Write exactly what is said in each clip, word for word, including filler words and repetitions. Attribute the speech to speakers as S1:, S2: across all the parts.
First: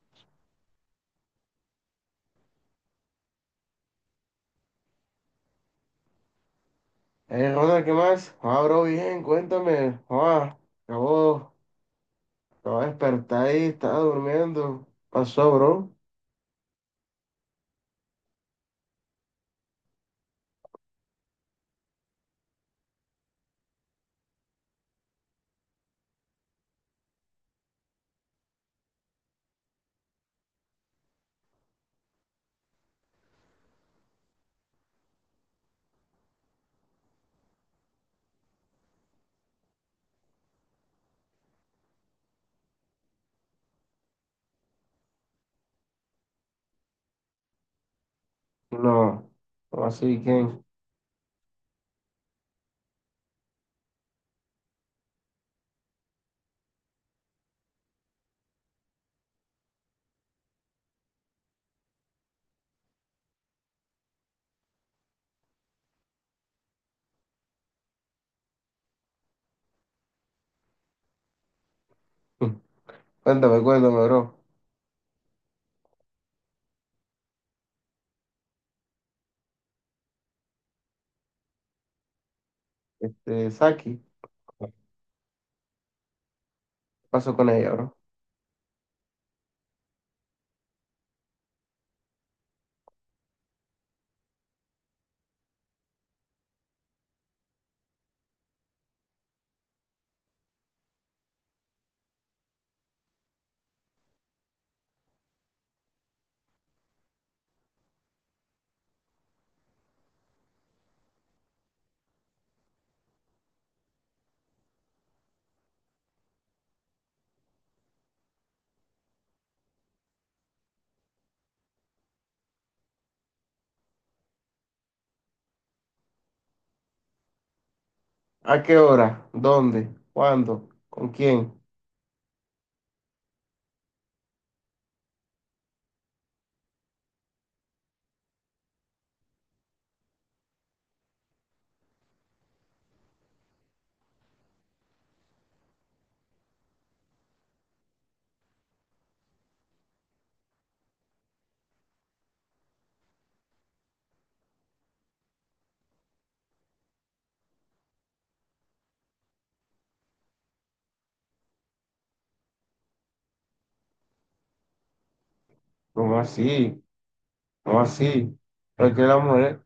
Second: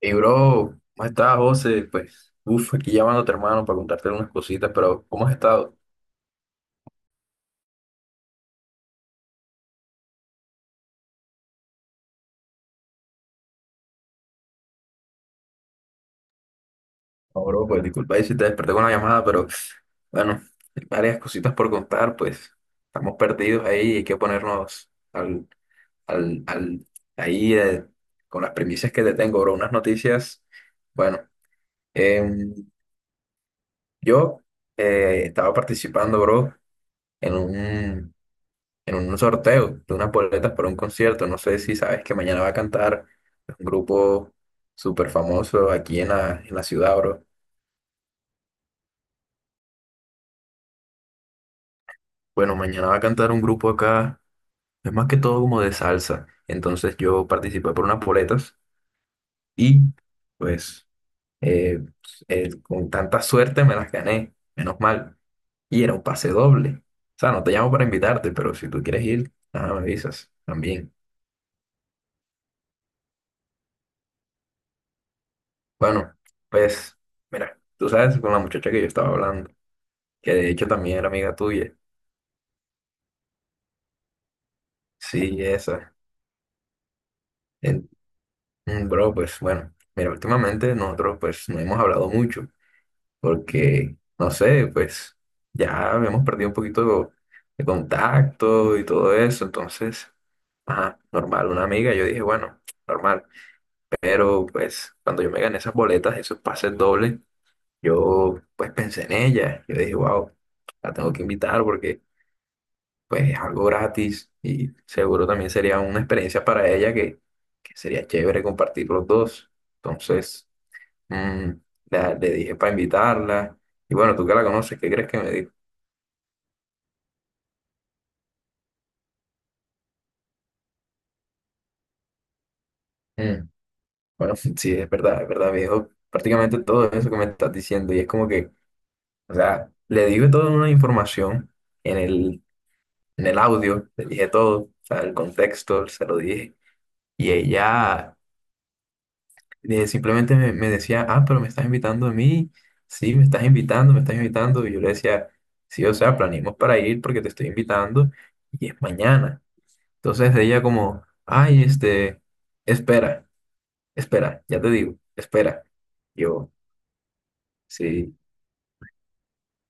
S1: Y bro, ¿cómo estás, José? Pues, uff, aquí llamando a tu hermano para contarte unas cositas, pero ¿cómo has estado?
S2: Eh, Ronald, ¿qué más? Ah, bro, bien, cuéntame. Ah, acabo, Acabo de despertar, ahí estaba durmiendo. ¿Pasó, bro?
S1: No, bro, pues disculpa ahí si te desperté con la llamada, pero bueno, hay varias cositas por contar, pues estamos perdidos ahí, hay que ponernos al, al, al, ahí eh, con las premisas que te tengo, bro, unas noticias. Bueno, em, yo eh, estaba participando, bro, en un, en un sorteo de unas boletas para un concierto. No sé si sabes que mañana va a cantar un grupo súper famoso aquí en la, en la ciudad, bro.
S2: No, no así, ¿quién?
S1: Bueno, mañana va a cantar un grupo acá, es más que todo como de salsa. Entonces yo participé por unas boletas y pues eh, eh, con tanta suerte me las gané, menos mal. Y era un pase doble. O sea, no te llamo para invitarte, pero si tú quieres ir, nada, me avisas también.
S2: Cuéntame, cuéntame, bro.
S1: Bueno, pues mira, tú sabes con la muchacha que yo estaba hablando, que de hecho también era amiga tuya.
S2: Este, Saki, ¿qué
S1: Sí, esa.
S2: pasó con ella,
S1: En-
S2: bro?
S1: mm, bro, pues bueno, mira, últimamente nosotros pues no hemos hablado mucho porque, no sé, pues ya hemos perdido un poquito de contacto y todo eso, entonces, ajá, normal, una amiga, yo dije, bueno, normal, pero pues cuando yo me gané esas boletas, esos pases dobles, yo pues pensé en ella, yo dije, wow, la tengo que invitar porque pues es algo gratis y seguro también sería una experiencia para ella que, que sería chévere compartir los dos. Entonces, mm, la- le dije para invitarla y bueno, tú que la conoces, ¿qué crees que me dijo?
S2: ¿A qué hora? ¿Dónde? ¿Cuándo? ¿Con quién?
S1: Mm. Bueno, sí, es verdad, es verdad, me dijo prácticamente todo eso que me estás diciendo y es como que, o sea, le dije toda una información en el, en el audio, le dije todo, o sea, el contexto, se lo dije y ella eh, simplemente me, me decía, ah, pero me estás invitando a mí, sí, me estás invitando, me estás invitando. Y yo le decía, sí, o sea, planeamos para ir porque te estoy invitando y es mañana. Entonces ella como, ay, este, espera, espera, ya te digo, espera.
S2: ¿Cómo
S1: Yo,
S2: así? ¿Cómo
S1: sí,
S2: así? ¿Por qué la mujer?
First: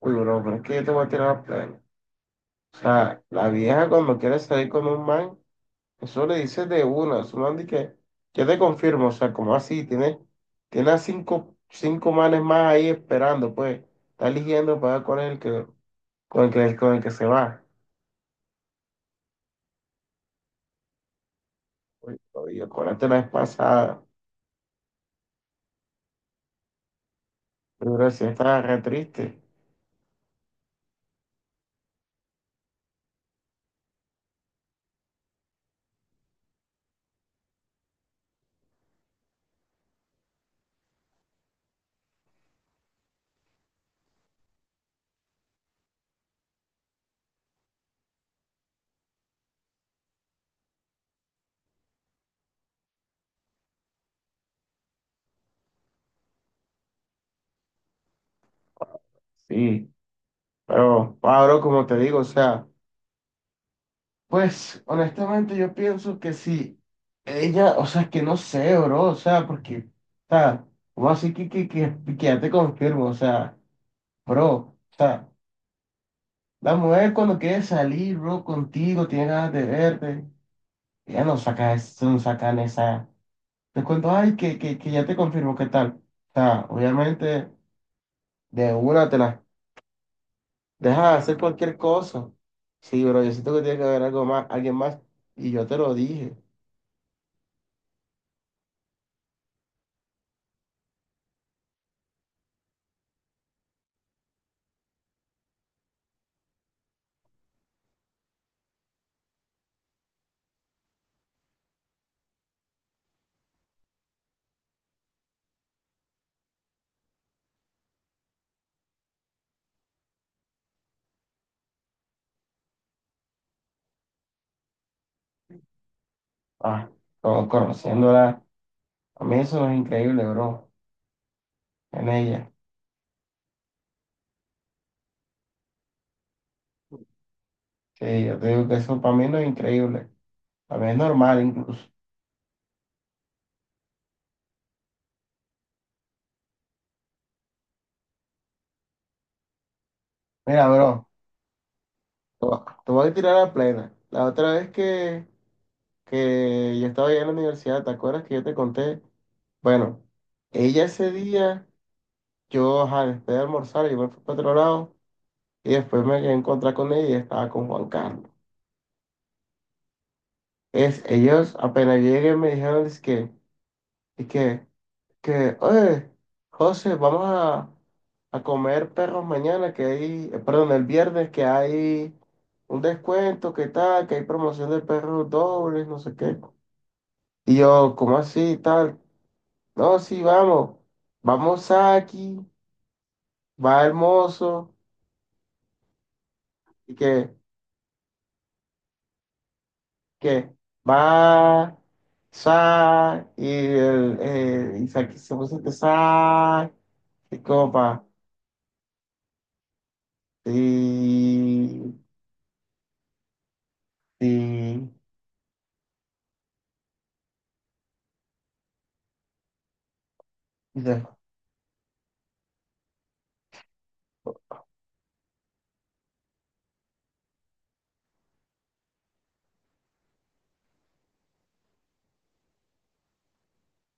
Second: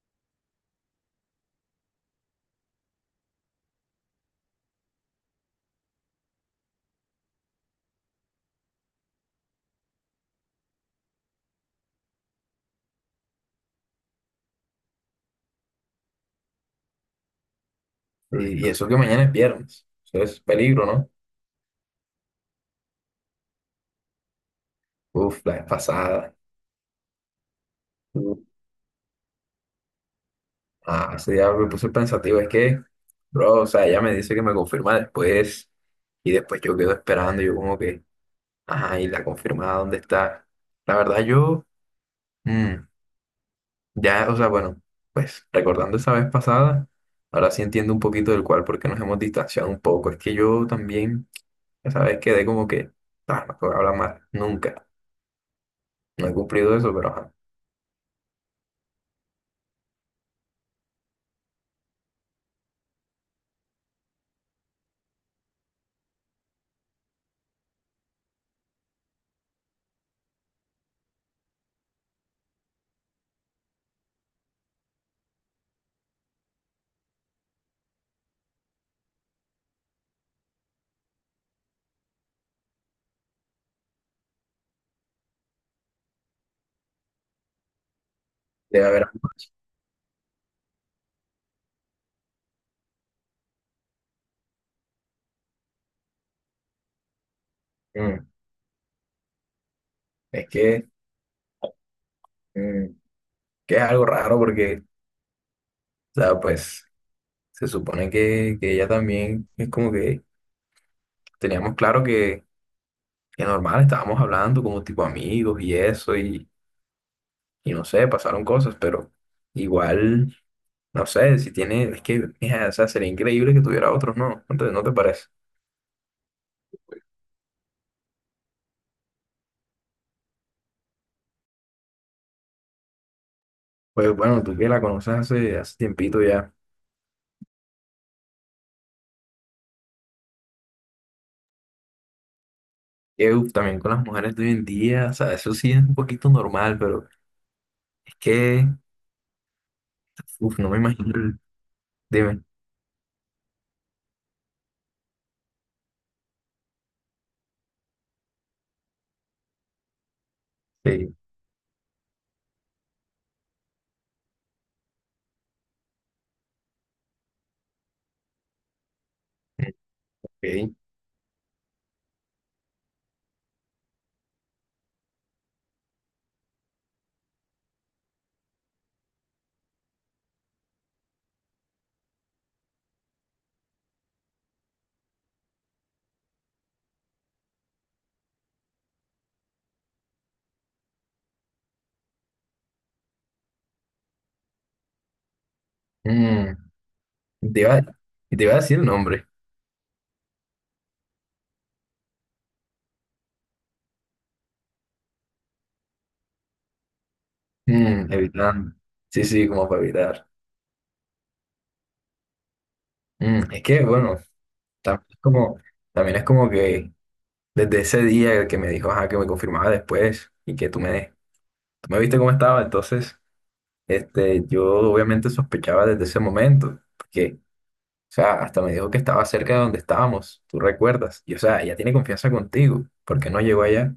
S2: Uy, bro, pero es que yo te voy a tirar la plana. O sea, la vieja cuando quiere salir con un man. Eso le dice de una, eso no anda y que yo te confirmo, o sea, como así, tiene, tiene a cinco, cinco manes más ahí esperando, pues, está eligiendo para ver cuál es el que, con el que, con el que se va.
S1: y, y eso que mañana es viernes, eso es peligro, ¿no?
S2: Oye, oye, acuérdate la vez pasada,
S1: Uf, la vez pasada.
S2: pero sí
S1: Uf,
S2: estaba re triste.
S1: ah, ese día me puse pensativo, es que, bro, o sea, ella me dice que me confirma después y después yo quedo esperando, yo como que... Ah, ¿y la confirmada, dónde está? La verdad, yo, mm, ya, o sea, bueno, pues recordando esa vez pasada, ahora sí entiendo un poquito del cual, porque nos hemos distanciado un poco. Es que yo también, esa vez quedé como que, ah, no puedo hablar más, nunca. No he cumplido eso, pero ajá,
S2: Sí, pero Pablo, como te digo, o sea, pues, honestamente yo pienso que sí, ella, o sea, que no sé, bro, o sea, porque, o sea, como así que, que, que, que ya te confirmo, o sea, bro, o sea. La mujer cuando quiere salir, bro, contigo, tiene ganas de verte, ya no saca eso, no sacan esa. Te cuento, ay, que, que, que ya te confirmo qué tal. O sea, obviamente, de
S1: debe haber
S2: una te
S1: algo.
S2: la deja hacer cualquier cosa. Sí, pero yo siento que tiene que haber algo más, alguien más. Y yo te lo dije.
S1: Mm, es que, mm, que es algo raro, porque, o sea, pues, se supone que, que ella también es como que teníamos claro que, que normal, estábamos hablando como tipo amigos y eso. Y no sé, pasaron cosas, pero igual, no sé, si tiene, es que, mija, o sea, sería increíble que tuviera otros, ¿no? ¿No te, no te parece?
S2: Ah, como conociéndola. A mí eso no es increíble, bro. En ella.
S1: Pues bueno, tú que la conoces hace, hace tiempito ya,
S2: Sí, yo te digo que eso para mí no es increíble. Para mí es normal incluso.
S1: que uf, también con las mujeres de hoy en día, o sea, eso sí es un poquito normal, pero es que, uf,
S2: Mira,
S1: no me
S2: bro,
S1: imagino el- Dime,
S2: te voy a te voy a tirar a plena. La otra vez que que yo estaba allá en la universidad, ¿te acuerdas que yo te conté? Bueno, ella ese
S1: sí,
S2: día, yo, ajá, después de almorzar, yo me fui para otro lado y después me quedé a encontrar con ella y estaba con Juan Carlos.
S1: ok.
S2: Es, ellos apenas llegué me dijeron es que, es que, que, oye, José, vamos a, a comer perros mañana, que hay, eh, perdón, el viernes que hay un descuento, que tal, que hay promoción de perros dobles, no sé qué. Y yo, ¿cómo así, tal? No, sí, vamos. Vamos aquí, va hermoso,
S1: Mm,
S2: y que,
S1: te iba, te iba a decir el nombre,
S2: que, va, sa, y el, eh, y sa- se puso este sa, y copa,
S1: mm, evitando, sí, sí, como para evitar.
S2: y,
S1: Mm, es que, bueno,
S2: y,
S1: también es como, también es como que... Desde ese día que me dijo, ajá, que me confirmaba después y que tú
S2: y de-
S1: me, tú me viste cómo estaba, entonces, este, yo obviamente sospechaba desde ese momento, porque, o sea, hasta me dijo que estaba cerca de donde estábamos, tú recuerdas, y o sea, ella tiene confianza contigo, ¿por qué no llegó allá?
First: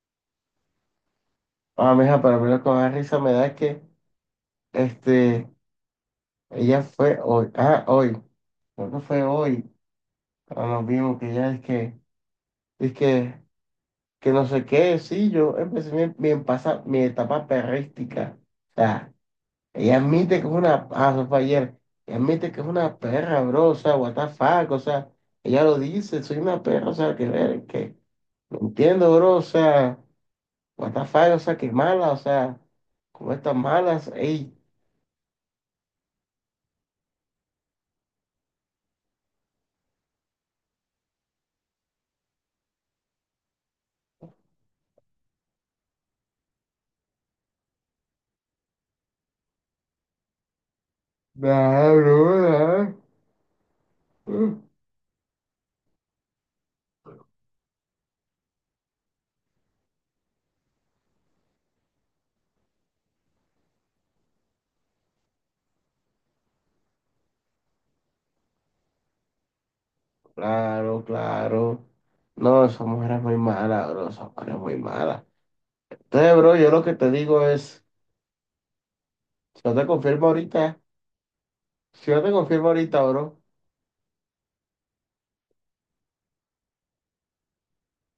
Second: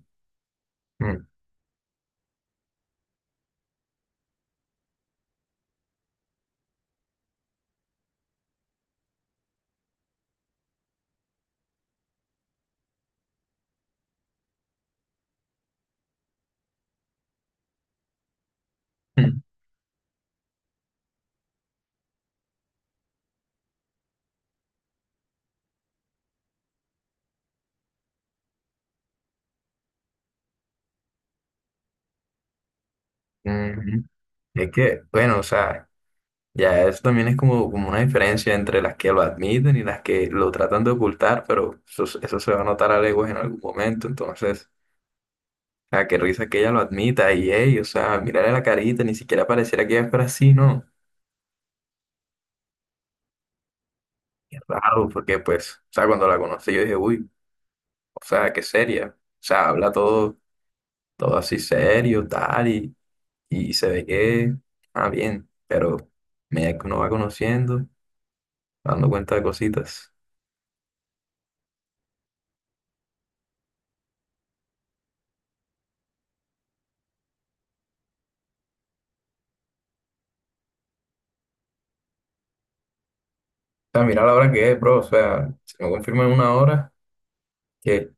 S1: Mm,
S2: ah, mija, para mí lo que más risa me da es que, este, ella fue hoy, ah, hoy, creo que fue hoy, cuando nos vimos que ella es que, es que, que no sé qué, sí, yo empecé mi, mi, pasa- mi etapa perrística. O sea,
S1: mm,
S2: ella admite que es una, ah, eso fue ayer, ella admite que es una perra, bro, o sea, what the fuck, o sea, ella lo dice, soy una perra, o sea, que ver, que no entiendo, bro, o sea, what the fuck, o sea, que mala, o sea, como
S1: mm.
S2: estas
S1: mm.
S2: malas, ey,
S1: Es que, bueno, o sea, ya eso también es como, como una diferencia entre las que lo admiten y las que lo tratan de ocultar, pero eso, eso se va a notar a leguas en algún momento, entonces... Ah, qué risa que ella lo admita y ey, o sea, mirarle la carita, ni siquiera pareciera que ella fuera así, ¿no?
S2: nah, bro, nah, uh,
S1: Qué raro, porque pues, o sea, cuando la conocí yo dije, uy, o sea, qué seria. O sea, habla todo, todo así serio, tal, y, y se ve que, ah, bien, pero me uno va conociendo, dando cuenta de cositas.
S2: claro, claro. No, esa mujer es muy mala, bro, esa mujer es muy mala. Entonces, bro, yo lo que te digo es. Si no te confirmo ahorita, si no te confirmo ahorita, bro.
S1: O sea, mira la hora que es, bro, o sea, si me confirman en una hora, qué,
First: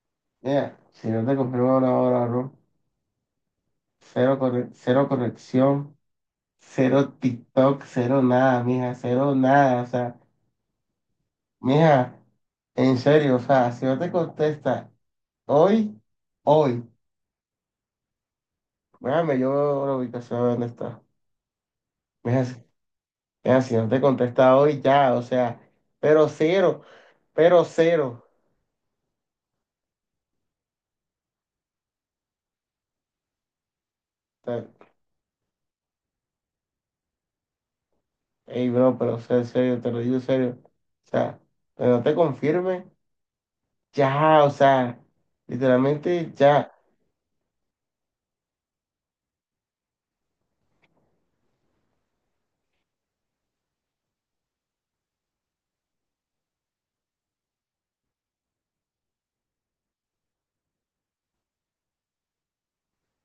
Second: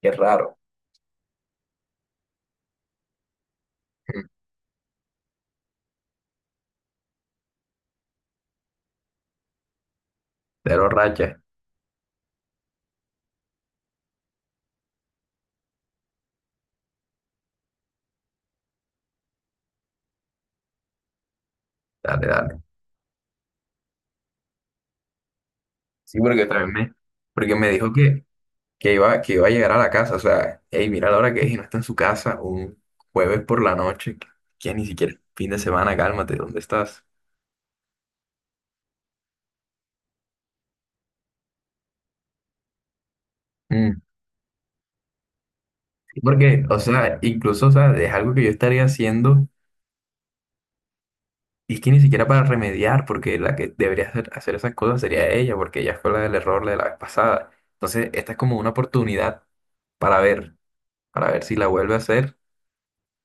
S1: qué raro.
S2: Mira, si no te confirmo ahora, ahora, bro. Cero, corre- cero corrección, cero TikTok, cero nada, mija, cero nada. O sea,
S1: Pero racha,
S2: mija, en serio, o sea, si no te contesta hoy, hoy, déjame yo veo la ubicación de dónde está.
S1: dale,
S2: Mija, si
S1: dale.
S2: mija, si no te contesta hoy, ya, o sea,
S1: Sí,
S2: pero
S1: porque también
S2: cero,
S1: me, porque
S2: pero
S1: me dijo
S2: cero.
S1: que que iba, que iba a llegar a la casa. O sea, hey, mira la hora que es y no está en su casa un jueves por la noche,
S2: O sea,
S1: que ni siquiera es fin de semana, cálmate, ¿dónde estás?
S2: ey, bro, pero o sea, en serio, te lo digo en serio. O sea, pero no te confirme.
S1: Mm.
S2: Ya, o sea, literalmente
S1: Porque,
S2: ya.
S1: o sea, incluso, o sea, es algo que yo estaría haciendo y es que ni siquiera para remediar, porque la que debería hacer, hacer esas cosas sería ella, porque ella fue la del error de la vez pasada. Entonces, esta es como una oportunidad para ver, para ver si la vuelve a hacer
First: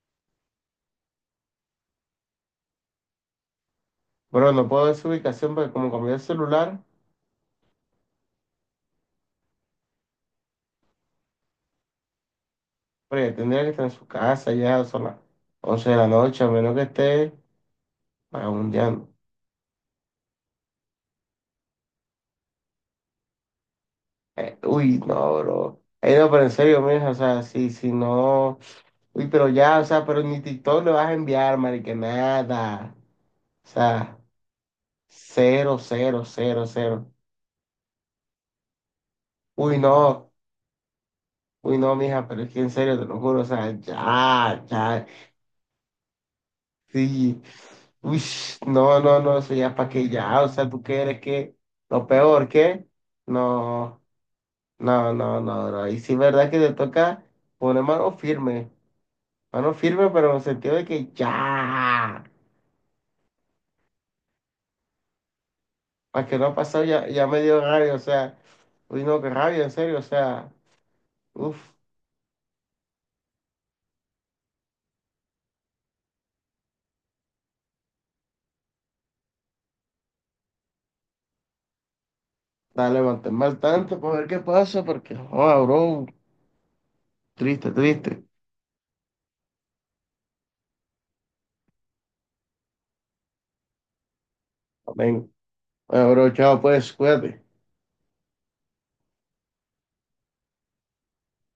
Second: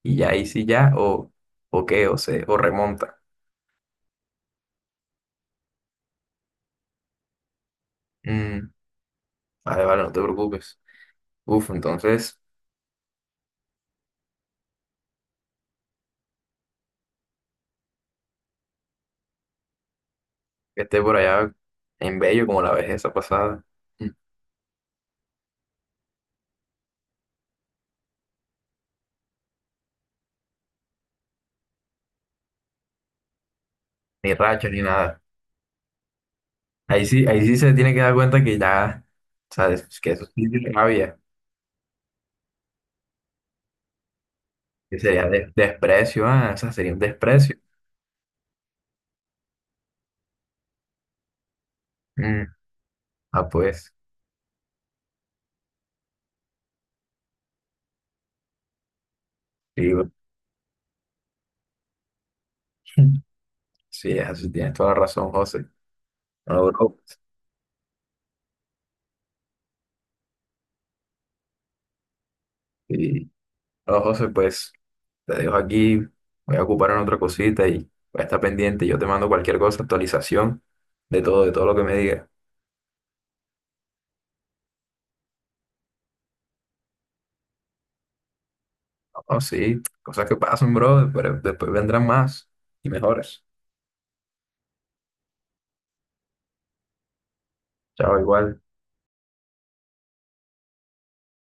S1: y ya ahí sí ya, o, o qué, o se, o remonta.
S2: Bueno, no puedo ver su ubicación porque como cambié el celular,
S1: Mm, vale, vale, no te preocupes. Uf, entonces,
S2: pero ya tendría que estar en su casa ya, son las once de la noche, a menos que esté vagabundeando.
S1: que esté por allá en Bello como la vez esa pasada. Mm.
S2: Eh, uy, no, bro. Eh, no, pero en serio, mija, o sea, si, si no... Uy, pero ya, o sea, pero ni TikTok le vas a enviar, marica, nada. O sea,
S1: Ni racha ni nada.
S2: cero, cero, cero,
S1: Ahí
S2: cero.
S1: sí, ahí sí se tiene que dar cuenta que ya,
S2: Uy,
S1: sabes, que eso
S2: no,
S1: sí es rabia,
S2: uy, no, mija, pero es que en serio, te lo juro, o sea, ya,
S1: que
S2: ya.
S1: sería de- desprecio, ah, o sea, sería un
S2: Sí.
S1: desprecio.
S2: Uy, no, no, no, eso ya para que ya, o sea, tú quieres que lo
S1: Mm.
S2: peor que,
S1: Ah, pues,
S2: no, no, no, no, no, y sí verdad que te toca poner mano firme, mano
S1: sí,
S2: firme,
S1: bueno.
S2: pero en el sentido de que ya,
S1: sí, eso sí, tienes toda la razón, José.
S2: para que no ha
S1: Bueno,
S2: pasado,
S1: bro,
S2: ya, ya me dio rabia, o sea, uy, no, qué rabia, en serio, o sea, uff,
S1: sí. Bueno, José, pues, te dejo aquí, voy a ocupar en otra cosita y voy a estar pendiente. Yo te mando cualquier cosa, actualización de todo, de todo lo que me digas.
S2: dale, manténme al tanto para ver qué pasa, porque, oh, bro, triste, triste.
S1: Oh, sí, cosas que pasan, bro, pero después vendrán más y mejores.
S2: Amén. Bueno, bro, chao, pues, cuídate.
S1: Chao, igual.